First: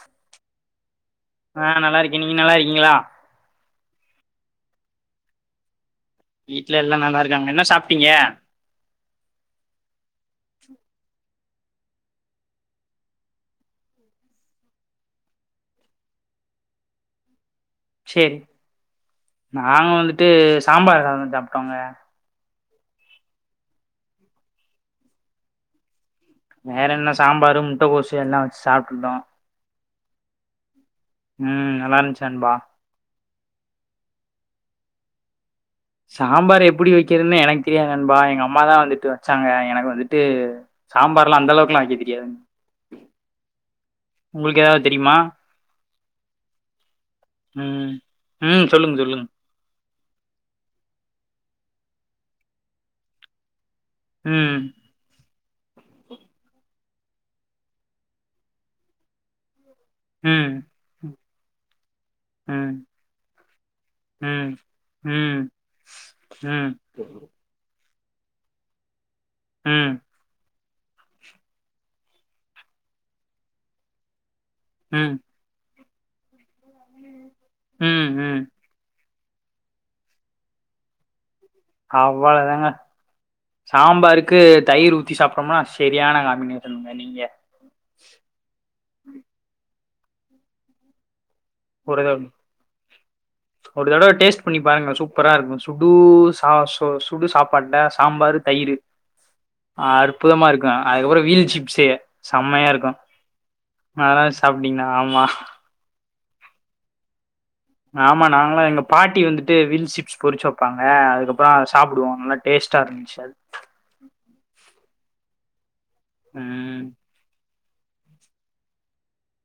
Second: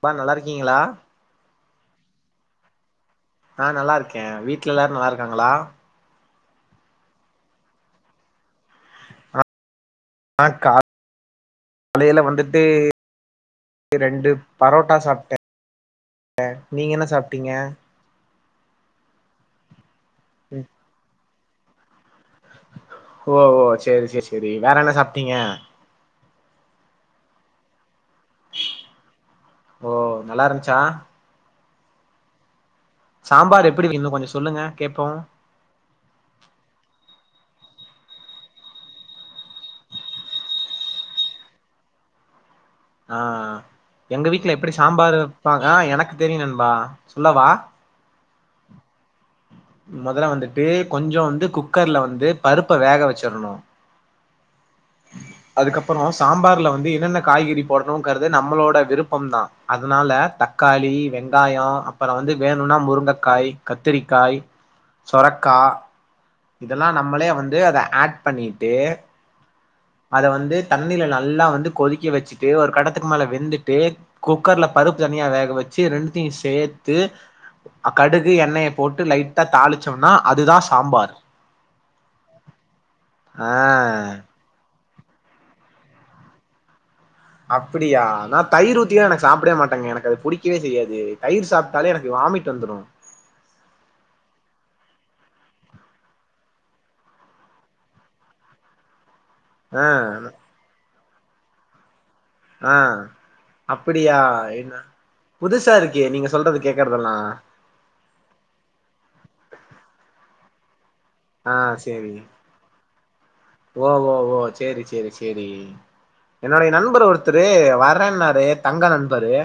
ப்பா நல்லா இருக்கீங்களா ஆ நல்லா இருக்கே நீங்க நல்லா இருக்கீங்களா ஆ நல்லா இருக்கேன் வீட்ல எல்லாரும் நல்லா இருக்காங்களா வீட்ல எல்லா நல்லா இருக்காங்க என்ன சாப்ட்டீங்க ஆட் கா காலையில வந்துட்டு ரெண்டு பரோட்டா சாப்டே நீங்க என்ன சாப்பிட்டீங்க நாங்க வந்து ட்டு சாம்பார் சாதம் சாப் க்காங்க ஓ ஓ சேரி சேர் சேரி வேற என்ன சாப்டீங்க? வேற என்ன சாம்பாரு முட்டக்கோசு எல்லா வச்சு சாப்டுட்டோ ஓ நல்லாருன்ச்சா? ம் நல்லா இருன்ச் நண்பா சாம்பார் எப்டி வக்கெனு கொஞ்சொ சொல்லுங்க கேப்போ சாம்பார் எப்புடி வக்கிறன்னு எனக் தெரியாது நண்பா எங்க அம்மாதா வந்துட்டு வச்சாங்க எனக்கு வந்துட்டு சாம்பார்லா அந்த அளவுக்லா வக்க தெரியாது நண்பா ஆ எங்க வீட்ல எப்டி தெரியுமா சாம்பார் வப்பா ஆ எனக்கு தெரியு நண்பா சொல்லவா? ம் ம் சொல்லுங் சொல்லுங்க மொதல்ல வந்துட்டு கொஞ்ச வந்து குக்கர்ல வந்து பருப்ப வேக வச்சர்னு ம் அதுக்கப்புறோ சாம்பார்ல வந்து எ ன்னென்ன காய்கறி போடனுங்கிறது நம்மளோட விருப்பம் தா அதுனால ம் தக்காளி வெ ங்காயோ அ ப்பறொ வந்து வேணுன்னா ம் முருங்கக்காய், கத்திரிக்காய், ம் ம் ம் சொரக்கா ம் இதெல்லா நம்மளே வந்து அத ஆட் பண்ணிட்டு ம் அத வந்து தண்ணில நல்லா வந்து கொதிக்க வச்சுட்டு ஒரு கடத்துக்கு மேல வெந்துட்டு குக்கர்ல பருப்பு ம் தனியா வேக வ ச்சு ரெண்டுத்தயு சேத்து ம் கடுகு ம். எண்ணெய போட்டு லைட் டா தாளிச்சோன்னா அதுதா சாம்பார் அவ்வள தாங்க ஆ சாம்பாருக்கு தயிர் ஊ த்தி சாப்டொம்னா செரியான காம்பினேஷன்ங் அப்பிடியா நா தயிர் ஊத்திலா நா சாப்புடவே மாட்டேங்க எனக் கு அது புடிக்கவே செய்யாது தயிர் சாப்ட்டாலே ஒரு எனக்கு வாமிட் வந்துரு ஒரு தடவ டேஸ்ட் பண்ணி பாருங்க சூப் பரா இருக்கு சுடு சா சு சுடு சாப்பாட்ல சாம்பாரு தயிரு ஆ அற்புதமா இருக்கு அதுக்கபுற வீல் சிப்ஸு செம்மையா ஆ இருக்கு அப்படியா அதெல்லா என்ன சாப்ட்டீங்கன்னா ஆமா புதுசா இருக்கே நீங்க சொல்றது கேக்கறதெல்லாம் ஆமா நாங்களாம் எங்க பாட்டி வந்துட்டு வீல் சிப்ஸ் பொரிச்சு வைப்பாங்க அ ஆ அதுக்கப்புறம் சேரி சாப்பிடுவோம் நல்ல டேஸ்ட்டா இருந்துச்சு அது ஓ ஓ ஓ செரி செரி செரி என்னுடைய ம் நண்பர் ஒருத்தரு வர்றேன்னாரு தங்க நண்பரு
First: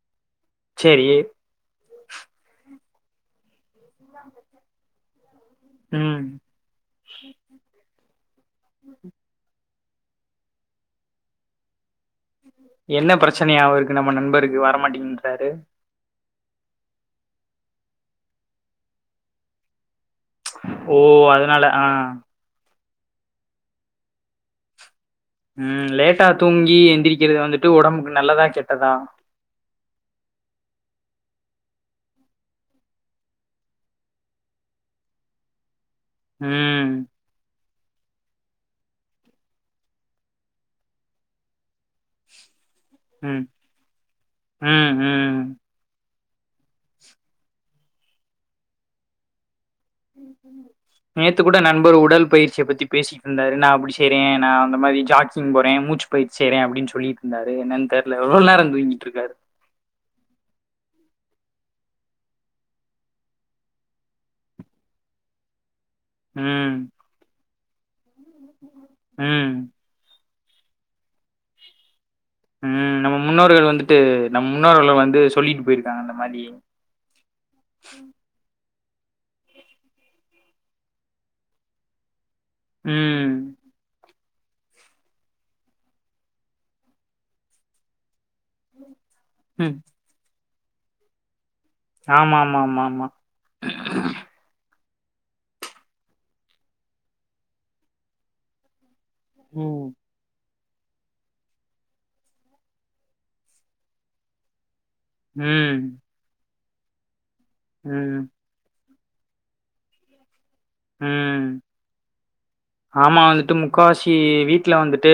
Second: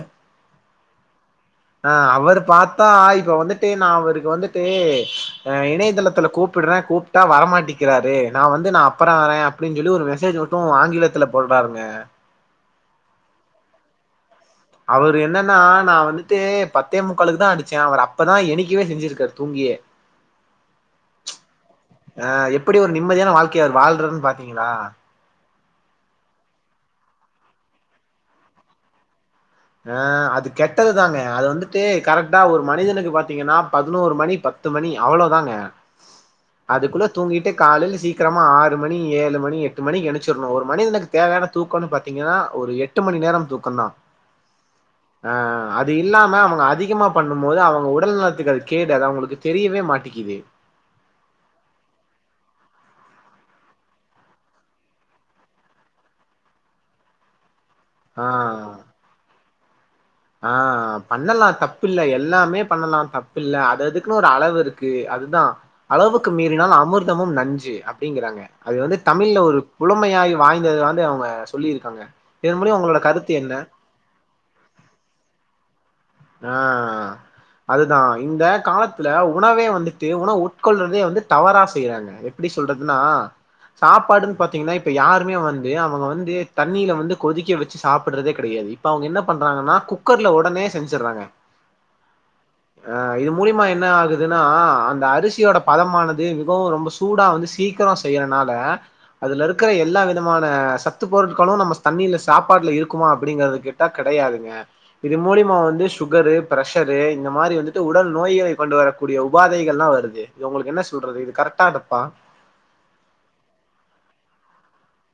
சேரி அ அவரு பார்த்தா இப்ப வந்துட்டு நான் அவருக்கு வந்துட்டு ஆ இணைய ம் தளத்துல கூப்பிடுறேன் கூப்ட்டா வரமாட்டி இருக்கிறாரு நான் வந்து நான் அப்புறம் வரேன் அப்படின்னு சொல்லி ஒரு மெசேஜ் மட்டும் ஆங்கிலத்துல போட்றாருங்க என்ன பிரச்சனையா இருக்கு நம்ம நண்பருக் அவரு என்னன்னா நான் வந் து பத்தே முக்காலுக்கு தான் அடிச்சேன் அவர் அப்பதான் ஏந்திக்கவேசெஞ்சிருக்காரு தூங்கியே ஓ அதனால ஆ அப்படி ஒரு நிம்மதியான வாழ்க்கைய அவர் வாழ்றாருன்னு பாத்தீங்களா ம் லேட்டா தூங்கி எந்திரிக்கிறது வந்துட்டு உடம்புக்கு நல்லதா கெட்டதா அ அது கெட்டதுதாங்க அது வந்துட்டு கரெக்ட்டா ஒரு மனிதனுக்கு பாத்தீங்கன்னா பதினோரு மணி பத்து மணி அவ்வளவுதாங்க ம் அதுக்குள்ள தூங்கிட்டே காலையில சீக்கிரமா ஆறு மணி ஏழு மணி எட்டு மணிக்கு எந்திச்சுரனும் ஒரு மனிதனுக்கு தேவையான தூக்கம்ன்னு பாத்தீங்கன்னா ஒரு எட் டு மணி ம் நேரம் தூக்கம் தான் ம் ஆ ம் அது இல்லாம அவுங்க அதிகமா பண்ணும் போது அவுங்க உடல் நலத்துக்கு அது கேடு அது அவுங்களுக்கு தெரி நேத்து கூட நண்பர் உடல் பயிற்சிய பத் பேசிட்டு இருந்தரு நான் அப்படி செய்றேன் நான் அந்த மாதிரி ஜாக்கிங் போறேன் மூச்சு பயிற்சி செய்றேன் அப்படின்னு சொல்லிட்டு இருந்தாரு என்னன்னு தெரியல எவ்வளோ நேரம் ஆ. தூங்கிட்டு இருக்காரு ஆ பண்ணலாம் தப்பில்ல எல்லாமே பண்ணலாம் தப்பில்ல அத அதுக்குன்னு ஒரு அளவு இருக்கு அதுதான் அளவுக்கு ம் மீறினால் அமிர்தமும் நஞ்சு அப்படிங்கிறாங்க அது வந்து தமிழ்ல ம் ஒரு புலமையாய வாய்ந்தது வந்து அவுங்க சொல்லியிருக்காங்க இதன் மூலியம் உம் உங்களோட நம்ம கருத்து என்ன? முன்னோர்கள் வந்துட்டு நம் முன்னோர்கள் வந்து சொல்லின் போய் ஆஹ் அதுதான் இந்த காலத்து இந்த உணவே வந்துட்டு உணவு உட்கொள்றதே வந்து தவறா செய்யறாங்கப்ப எப்படி சொல்றதுன்னா ம் சாப்ட்டு பாத்தீங்கன்னா இப்ப யாருமே வந்து அவங்க வந்து தண்ணியில வந்து கொதிக்க வச்சு சாப்பிட்டு றதே கிடையாது இப்ப அவங்க என்ன பண்றாங்கன்னா ம் குக்கர்ல உடனே வச்சர்றாங்க ஆமா ஆமா ஆமா ஆமா அஹ் இது மூலியமா என்ன ஆகுதுன்னா அந்த அந்த அரிசியோட பதமானது மிகவும் ரொம்ப சூடா வந்து சீக்கிரம் செய்யறனால அதுல இருக்கிற ம் எல்லா விதமான சத்து பொருட்க்களும் நம்ம தண்ணியில சாப்பாட்டுல இருக்குமா அப்படிங்கறிறது கேட்டா கிடையாதுங்க இது மூலிமா ம் வந்து ஒரே பிரஷரு இந்த மாதிரி வந்துட்டு உடல் ம் நோயை கொண்டு வர கூடிய உபாதைகள்லாம் வருது இது உங்களுக்கு என்ன சொல்றது இது ம் கரெக்டா தப்பா ஆமா வந்துட்டு முக்கால்வாசி வீட்டுல வந்துட்டு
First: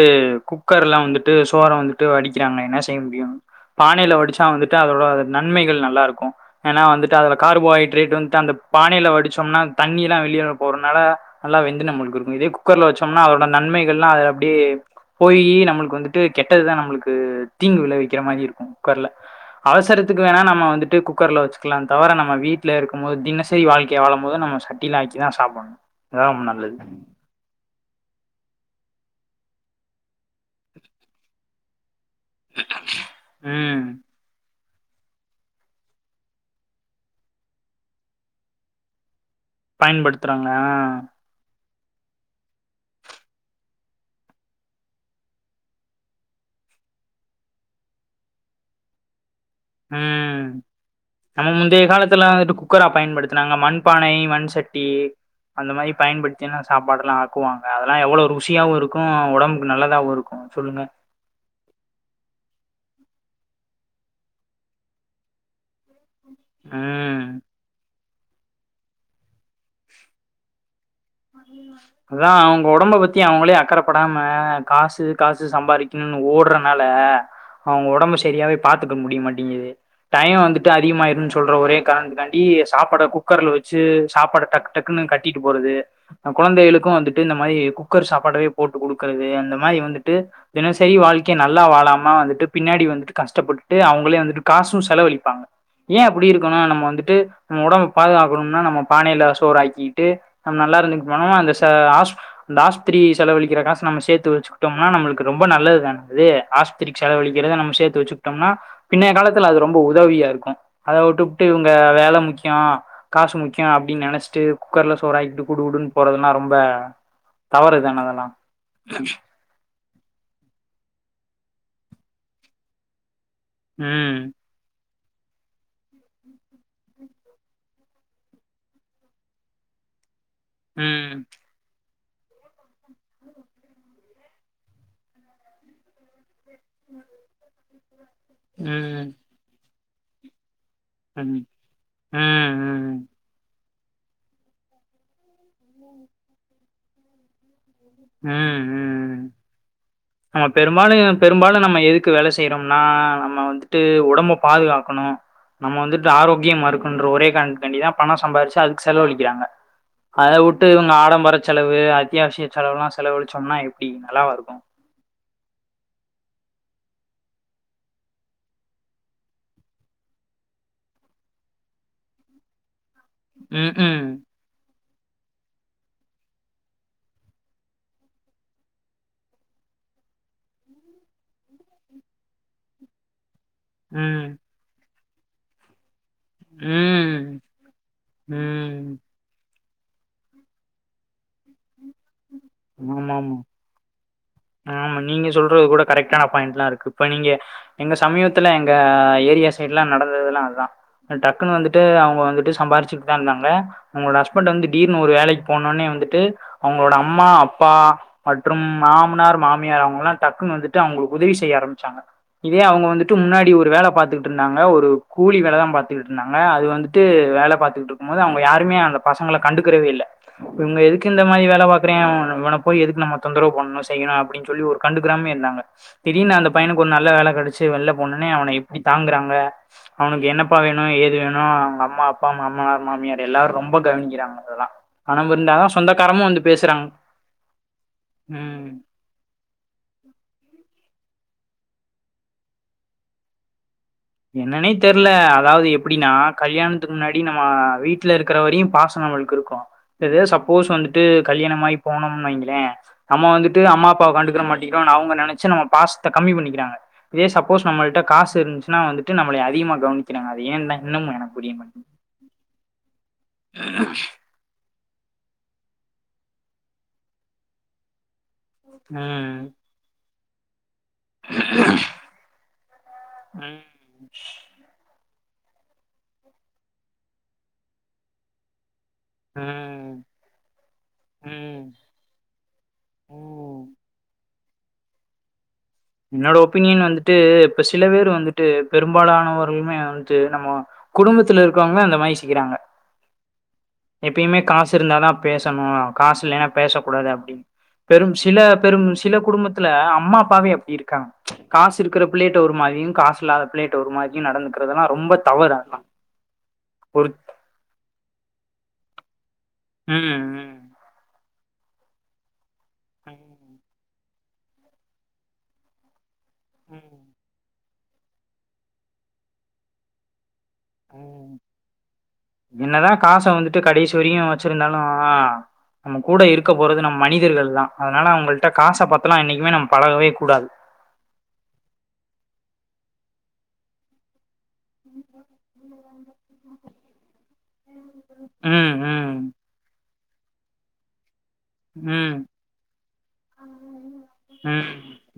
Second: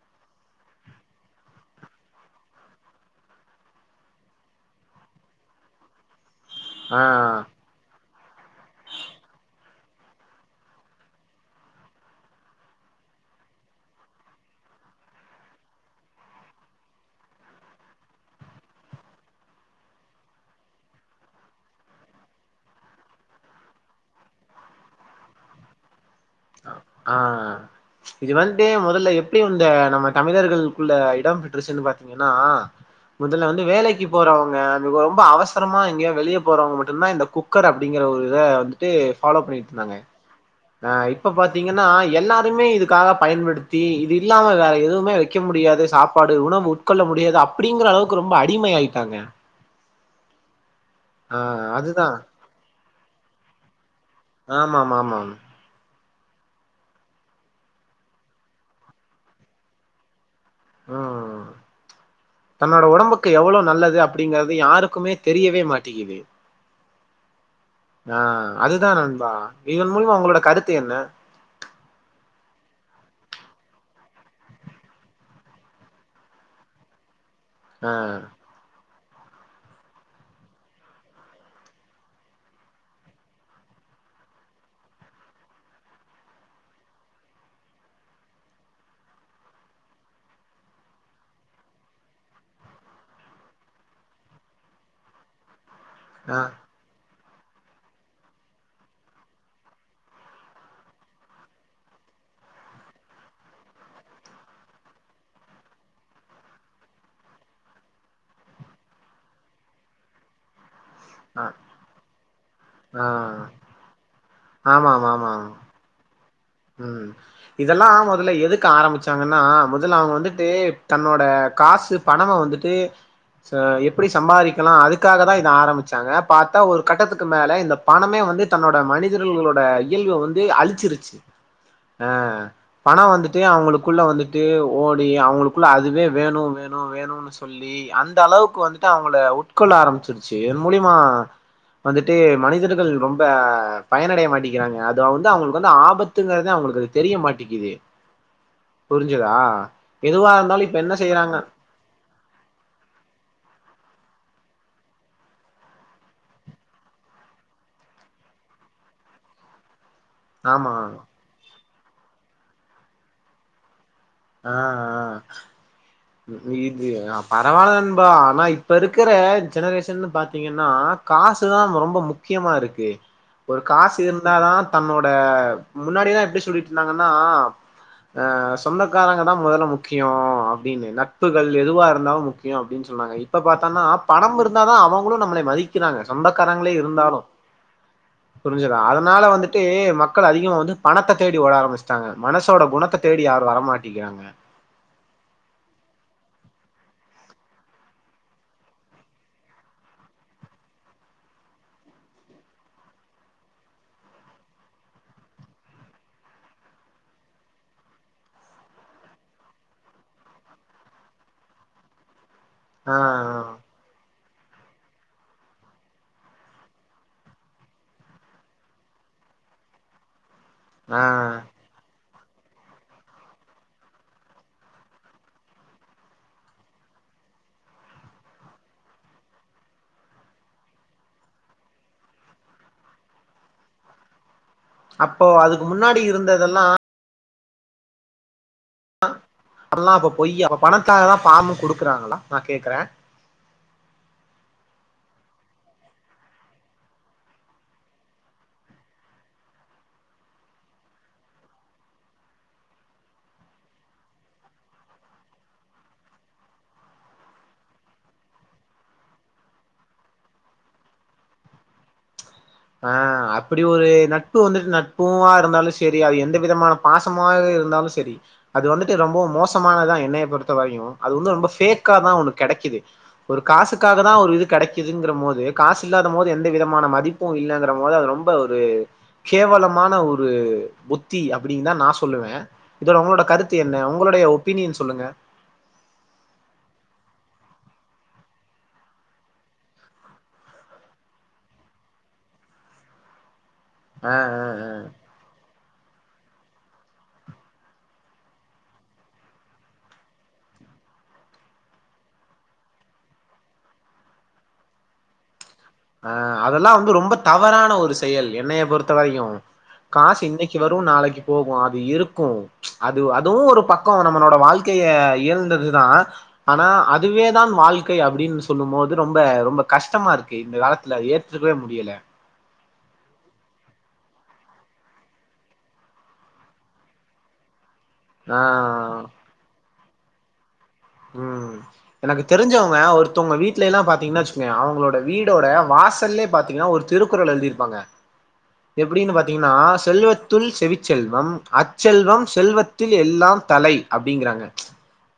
குக்கர்ல வந்துட்டு சோறை வந்துட்டு வடிக்கிறாங்க என்ன செய்ய முடியும் பானையில வடிச்சா வந்துட்டு அதோட நன்மைகள் நல்லா இருக்கும் ஏன்னா வந்துட்டு அதுல ஆஹ் கார்போஹைட்ரேட் வந்துட்டு அந்த பானையில வடிச்சோம்னா தண்ணி எல்லாம் வெளியில போறதுனால நல்லா வெந்து நம்மளுக்கு இரு இதே குக்கர்ல வச்சோம்னா அதோட நன்மைகள்லாம் அதுல அப்படியே போயி நம்மளுக்கு வந்துட்டு கெட்டதுதான் நம்மளுக்கு தீங்கு விளைவிக்கிற மாதிரி இருக்கும் குக்கர்ல அவசரத்துக்கு வேணா நம்ம வந்துட்டு குக்கர்ல வச்சுக்கலாம் தவிர நம்ம வீட்டுல இருக்கும் போது தினசரி வாழ்க்கைய வாழும் போது நம்ம சட்டியில ஆக்கி தான் சாப்பிடணும் அதான் நல்லது ஆஹ் இது வந்து முதல்ல எப்படி இந்த நம்ம தமிழர்களுக்குள்ள இடம் பெற்றுருச்சுன்னு பாத்த ன்னா முதல்ல வந்து ம் வேலைக்கு போறவங்க ரொம்ப அவசரமா எங்கேயா வெளிய போறவங்க மட்டும்தான் இந்த குக்கர் அப்படிங்கிற ஒரு இதை வந்துட்டு ஃபாலோ பண்ணிட்டு இருந்தாங்க பயன்படுத்துறாங்க ஆஹ் இப்ப பாத் பாத்தீங்கன்னா எல்லாருமே இதுக்காக பயன்படுத்தி இது இல்லாம வேற எதுவுமே வைக்க முடியாது சாப்பாடு உணவு உட்கொள்ள முடியாது அப்படிங்கிற அளவுக்கு ரொம்ப அடிமை ஆயிட்டாங்க ஹம் ஆ நம்ம முந்தைய அதுதான் காலத்துல வந்துட்டு குக்கரா பயன்படுத்தினாங்க மண்பானை மண் ஆமா சட்டி ஆமா ஆமா அந்த மாதிரி பயன்படுத்திதான் சாப்பாடுல்லாம் ஆக்குவாங்க அதெல்லாம் எவ்வளோ ருசியாகவும் இருக்கும் உடம்புக்கு நல்லதாகவும் இருக்கும் ம் தன்னோட ஒடம்புக் கு எவ்ளோ நல்லது அப்டிங்கிறது யாருக்குமே தெரியவே மாட்டிக்கிது ம் ஆ அதுதா நண்பா இதன் மூலொ உங்களோட கருத்து என்ன? அதா அவுங்க ஒடம்ப பத்தி அவுங்களே அக்கறப்படாம காசு காசு சம்பாரிக்கனுன் ஓட்றனால அவுங்க ஆ ஒடம்ப சரியாவே பாத் துக்க முடியமாட்டிங்கிது டைய வந்துட்டு அதிகமாயிருன் சொல்ற ஒரே காரணத்துக்கான்டி சாப்பாட குக்கர்ல வச்சு சாப்பாட டக்கு டக்குன்னு கட்டிட்டு போறது அ குழந்தைகளுக்கு வந்துட்டு இந்த மாரி குக்கர் சாப்பாடவே போட்டு குடுக்குறது அந்த மாரி வந்துட்டு தினசரி வாழ்க்கைய நல்லா வாழாம வந்துட்டு பின்னாடி வந்துட்டு கஷ்டப்பட்டுட்டு அவுங்களே வந்துட்டு காசு செலவழிப்பாங்க ஏ இப்புடி ஆ இருக்கனு நம்ம வந்துட்டு நம்ம ஒடம்ப பாதுகாக்கனுன்னா நம்ம பானைல சோறு ஆக்கிட்டு நம்ம நல்லா இருந்துட்டு போனா அந்த ச ஆஸ் அந்த ஆஸ்ப்த்திரி செலழிக்கிற காசு நம்ம சேத்து வச்சுக்கிட்டோம்னா நம்மளுக்கு ரொம்ப நல்லது தான அது ஆஸ்பத்திரிக்கு செலவழிக்கிறத நம்ம சேத்து வச்சுக்கிட்டோம்னா பின்னைய காலத்துல அது ரொம்ப உதவியா இருக்கு அத ஆ வுட்டுப்ட்டு இவுங்க வேல முக்யோ ஆ காசு முக்யோ அப்டின் நெனச்சுட்டு ஆமா குக்கர்ல ஆமா ஆமா சோறாக்கிட்டு குடு குடுன் போறதுலா ரொம் ம் இதெல்லா மொதல்ல எதுக்கு ஆரம்பிச்சாங்கன்னா முதல்ல அவுங்க வந்துட்டு தன்னோட காசு பணம வந்துட்டு ச எப்புடி ம் சம்பாரிக்கலா அது க்காகதா இத ஆரம்பிச்சாங்க பாத்தா ஒரு கட்டத்துக்கு மேல இந்த பணமே வந்து தன்னோட மனிதர்களோட இயல்ப வந் து அழிச்சிருச்சு ம் அ பண வந்துட்டு அவுங்களுக்குள்ள வந்துட்டு ஓடி அவுங்களுக்குள்ள அதுவே வேணு வேணு வேணுனு சொல்லி அந் த அளவுக்கு வந்துட்டு ம் அவுங்கள‌ உட்கொள்ள ஆரம் பிச்சுருச்சு மூலியமா ம் ம் வந்துட்டு ம் மனிதர்கள் ரொம்ப பயனடைய மாட்டிக்கிறாங்க அது வந்து அவுங்ளுக்கு வந்து ஆபத் துங்குறது அவுங்களுக்கு அது தெரிய மாட்டெக்கிது ம்‌ ம் எதுவா நம்ம இருந்தாலு இப்ப என்ன பெரும்பாலு செய்யறாங்க பெரும்பாலு நம்ம எதுக்கு வேல செய்றோம்னா நம்ம வந்துட்டு ஒடம்ப பாதுகாக்கனு நம்ம வந்துட்டு ஆரோக்கியமா இருக்கனுன்ற ஒரே காரணத்துக்கான்டிதா பண‌ சம்பாரிச்சு அதுக்கு செலவழிக்கிறாங்க அத வுட்டு ஆமா இவுங்க ஆடம்பரச் செலவு அத்தியாவசிய செலவுலா செலவளுச்சோம்னா எப் ஆ ஆ இது பரவால்ல நண்பா ஆனா இப்ப இருக்குற ஜெனரேஷன் பாத்தீங்கன்னா காசுதா ரொம்ப முக்கியமா இருக்கு ஒரு ம் காசு ம் இருந்தாதா தன்னோட முன்னாடிதா எப்டி சொல்லிட்டு இருந்தாங்கன்னா அ சொந்தக் சொந்தக்காரங்கதா மொதல்ல முக்கியோ அப்டின்னு நட்புகள் எதுவா இருந்தாலு முக்கியோ அப்டின் சொன்னாங்க எய் இப்ப பாத்தன்னா ம் பணம் இருந்தாதா அவங் கூட நம்மளைய மதிக்கிறாங்க சொந்தக்காரங்களே இருந்தாலு ம் புருஞ்சுதா ம் அதனால வந்துட் டு மக்கள் அதிகமா வந்து பணத்த தேடி ஓட ஆரம்பிச்சிட்டாங்க மனசோட குணத்த தேடி ஆமாமா யாரு வர மாட் ஆமா நீங்க சொல்றது கூட கரெக்டா [unintelligible] பாயிண்ட்லா இருக்கு இப்ப நீங்க எங்க சமீத்துல எங்க ஏரியா சைடு எல்லா நடந்ததெல்லா அதா டக்குனு வந்துட்டு அவங்க வந்துட்டு சம்பாருச்சுட்டுதா இருந்தாங்க அவங்களோட ஹஸ்பண்ட்டு வந்து திடீர்னு ஒரு வேலைக்கு போனோனே வந்துட்டு அவங்களோட அம்மா அப்பா மற்றும் மாமனார் மாமியார் அவங்க எல்லா டக்குன்னு வந்துட்டு அவங்களுக்கு உதவி செய்ய ஆரம்பிச்சாங்க இதே அவங்க ஆ வந்துட்டு முன்னாடி ஒரு வேல பாத்துட் ட்ருந்தாங்க ஒரு கூலி வேலதாம் பாத்துட்டு இருந்தாங்க அது வந்துட்டு வேல பாத்துகுட்ருக்கும் போது அவங்க யாருமே அந்த பசங்கள கண்டுக்கறவே இல்ல இவங்க ஆ ஆ எதுக்கு இந்த மாரி வேல பாக்குறயேன் இவன போய் எதுக்கு நம்ம தொந்தரவு பண்ணனு செய்யணு அப்டின் சொல்லி ஒரு கண்டுக்கிராமே இருந்தாங்க திடீர்னு அந்த பையனுக்கு ஒரு நல்ல வேல கெடச்சு வெள்ல போனோனே அவன எப்டி தாங்குறாங்க அவனுக்கு என்னப்பா வேணு ஏது வேணு அவங்க அம்மா அப்பா மாமனார் மாமியார் எல்லாரு ரொம்ப கவனிக்கிறாங்க அதெல்லா அப்போ பணமிருந்தாதா அதுக்கு முன்னாடி சொந்தக்காரமு வந்து இருந்ததெல்லா பேசுறாங் ம் பொய்யு அப்ப பணத்தாகதா ஃபாமு குடுக்குறாங்களா நா கேக்குற என்னன்னே தெர்ல அதாவது எப்டின்னா கல்யாணத்துக்கு முன்னாடி நம்ம வீட்ல இருக்குற வரையு பாசம் நம்மளுக்கு இருக்கு இதே சப்போஸ் வந்துட்டு கல்யாணம் ஆயி போனோம்னு வெயிங்களே நம்ம வந்துட்டு அம்மா அப்பாவ கண்டுக்கற மாட்டிங்கிறோனு அவங்க நெனச்சு நம்ம பாசத்த கம்மி பண்ணிக்கிறாங்க இதே சப்போஸ் நம்மள்ட காஸ் இருஞ்சு வந்துட்டு நம்மளைய அதிகமா கவனிக்கிறாங்க அது ஏந்தா இன்னமு எனக்கு புரிய மாட்டிங்குது அ அப்டி ஒரு நட்பு வந்துட்டு நட் பூவா இருந்தாலு சேரி அது எந்த விதமான பாசமா இருந்தாலு சேரி அது வந்துட்டு ரொம்பவு ம் மோசமானதா என்னயே பொருத்த வரையு அது வந்து ரொம்ப ஃபேக்காதா ஒன்னு கெடைக்குது ஒரு ம் காசுக்காகதா ஒரு இது கெடைக்குதுங்குறம் போது து காசு இல்லாத போது எந்த விதமான மதிப் பு இல்லங்கறம் போது அது ரொம்ப ஒரு கேவலமான ம் ஒரு புத்தி ம் அப்டின்தா நா சொல்லுவ இதோட உங்களோட கருத்து ம் என்ன உங்களுடைய ஒப் ஒப்பினியன் சொல்லுங்க என்னோட ஒப்பீனியன் வந்துட்டு இப்ப சில பேர் வந்துட்டு பெரும்பாலானவர்களுமே வந்துட்டு நம்ம குடும்பத்துல இருக்கவங்கமே அந்த மாரி செய்யிறாங்க ஆ எப்பயுமே ஆ ஆ காசு இருந்தாதா பேசனு காசு இல்லைனா பேசக்கூடாது அப்டின் பெரும் சில பெரும் சில குடும்பத்துல அம்மா அப்பாவே ப்டி இருக்காங்க காசு இருக்குற பிள்ளேட்ட ஒரு மாரியு காசு இல்லாத பிள்ளேட்ட ஒரு மாரியு நடந்துக்குறதெல்லா ரொம்ப தவறு ஆ அ அதல்லா வந்து ரொம்ப தவறான ஒரு செயல் என்னைய பொறு த்த வரையு ம் காசு ம் இன்னைக்கி வரு நாளக்கி போகு அது இருக்கு அது ம் அதுவு ஒரு பக்கொ வ நம்மளோட வாழ்க்கைய இயன்றதுதா ஆனா ம் அதுவே தான் வாழ் க்கை அப்டின்னு சொல்லும்போது ரொம்ப ரொம்ப கஷ்டமா இருக் கு இந்தக் காலத்துல ம் ஏத்துக்கவே முடியல என்னதா காச வந்துட்டு கடைசி வரையு வச்சுருந்தாலு நம்ம கூட இருக்க போறது நம்ம மனிதர்கள் தா அதுனால அவங்கள்ட காச ஆ பாத்தலா என்னைக்கிமே நம் பழகவே கூடாது ம் எனக்கு தெரிஞ்சவுங்க ஒருத்தவ்ங்க வீட்லைலா பாத்தீங்கன் வச்சுங்க அவுங்களோட வீடோட வாசல்லே பாத்தீங்கனா ஒரு திருக்குறள் எழுதிருப்பாங்க ம் எப்டின்னு ம் பாத்தீங்கனா செல்வத் துள் செவிச்செல்வம் அச்செல்வம் ம் செல்வத்தில் எல்லாம் தலை அப்டிங்கிறாங்க ம்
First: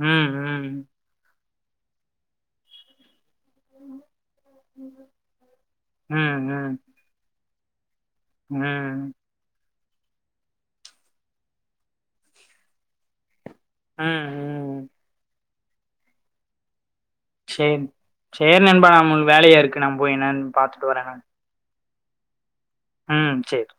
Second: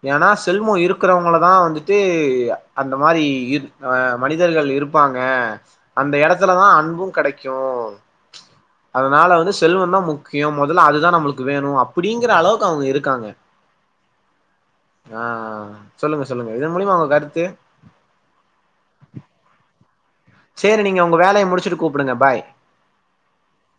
ம் ஏனா செல்வொ ம் இருக்குறவுங்கள ளா வந்துட்டு அந்த மாரி இரு ஆ மனிதர்கள் இருப்பாங்க அந்த எடத்துல தா ம் அன்பு கடை க்யு ம் செல்வொந்தா முக்கியம் மொதல்ல அதுதா நம்மளுக்கு வேணு அப்பிடிங்கிற அளவுக்கு அவுங்க இருக்காங்க அ ஆ ஆ சொல்லுங்க சொல்லுங்க இதன் மூலியமா உங்க கருத்து சே சேர் நண்பா நம்மள் வேலையா இருக்கு நம் சேரி நீங்க உங்க வேலைய முடிச்சுட்டு கூப் கூப்புடுங்க பாய் ம் சேர்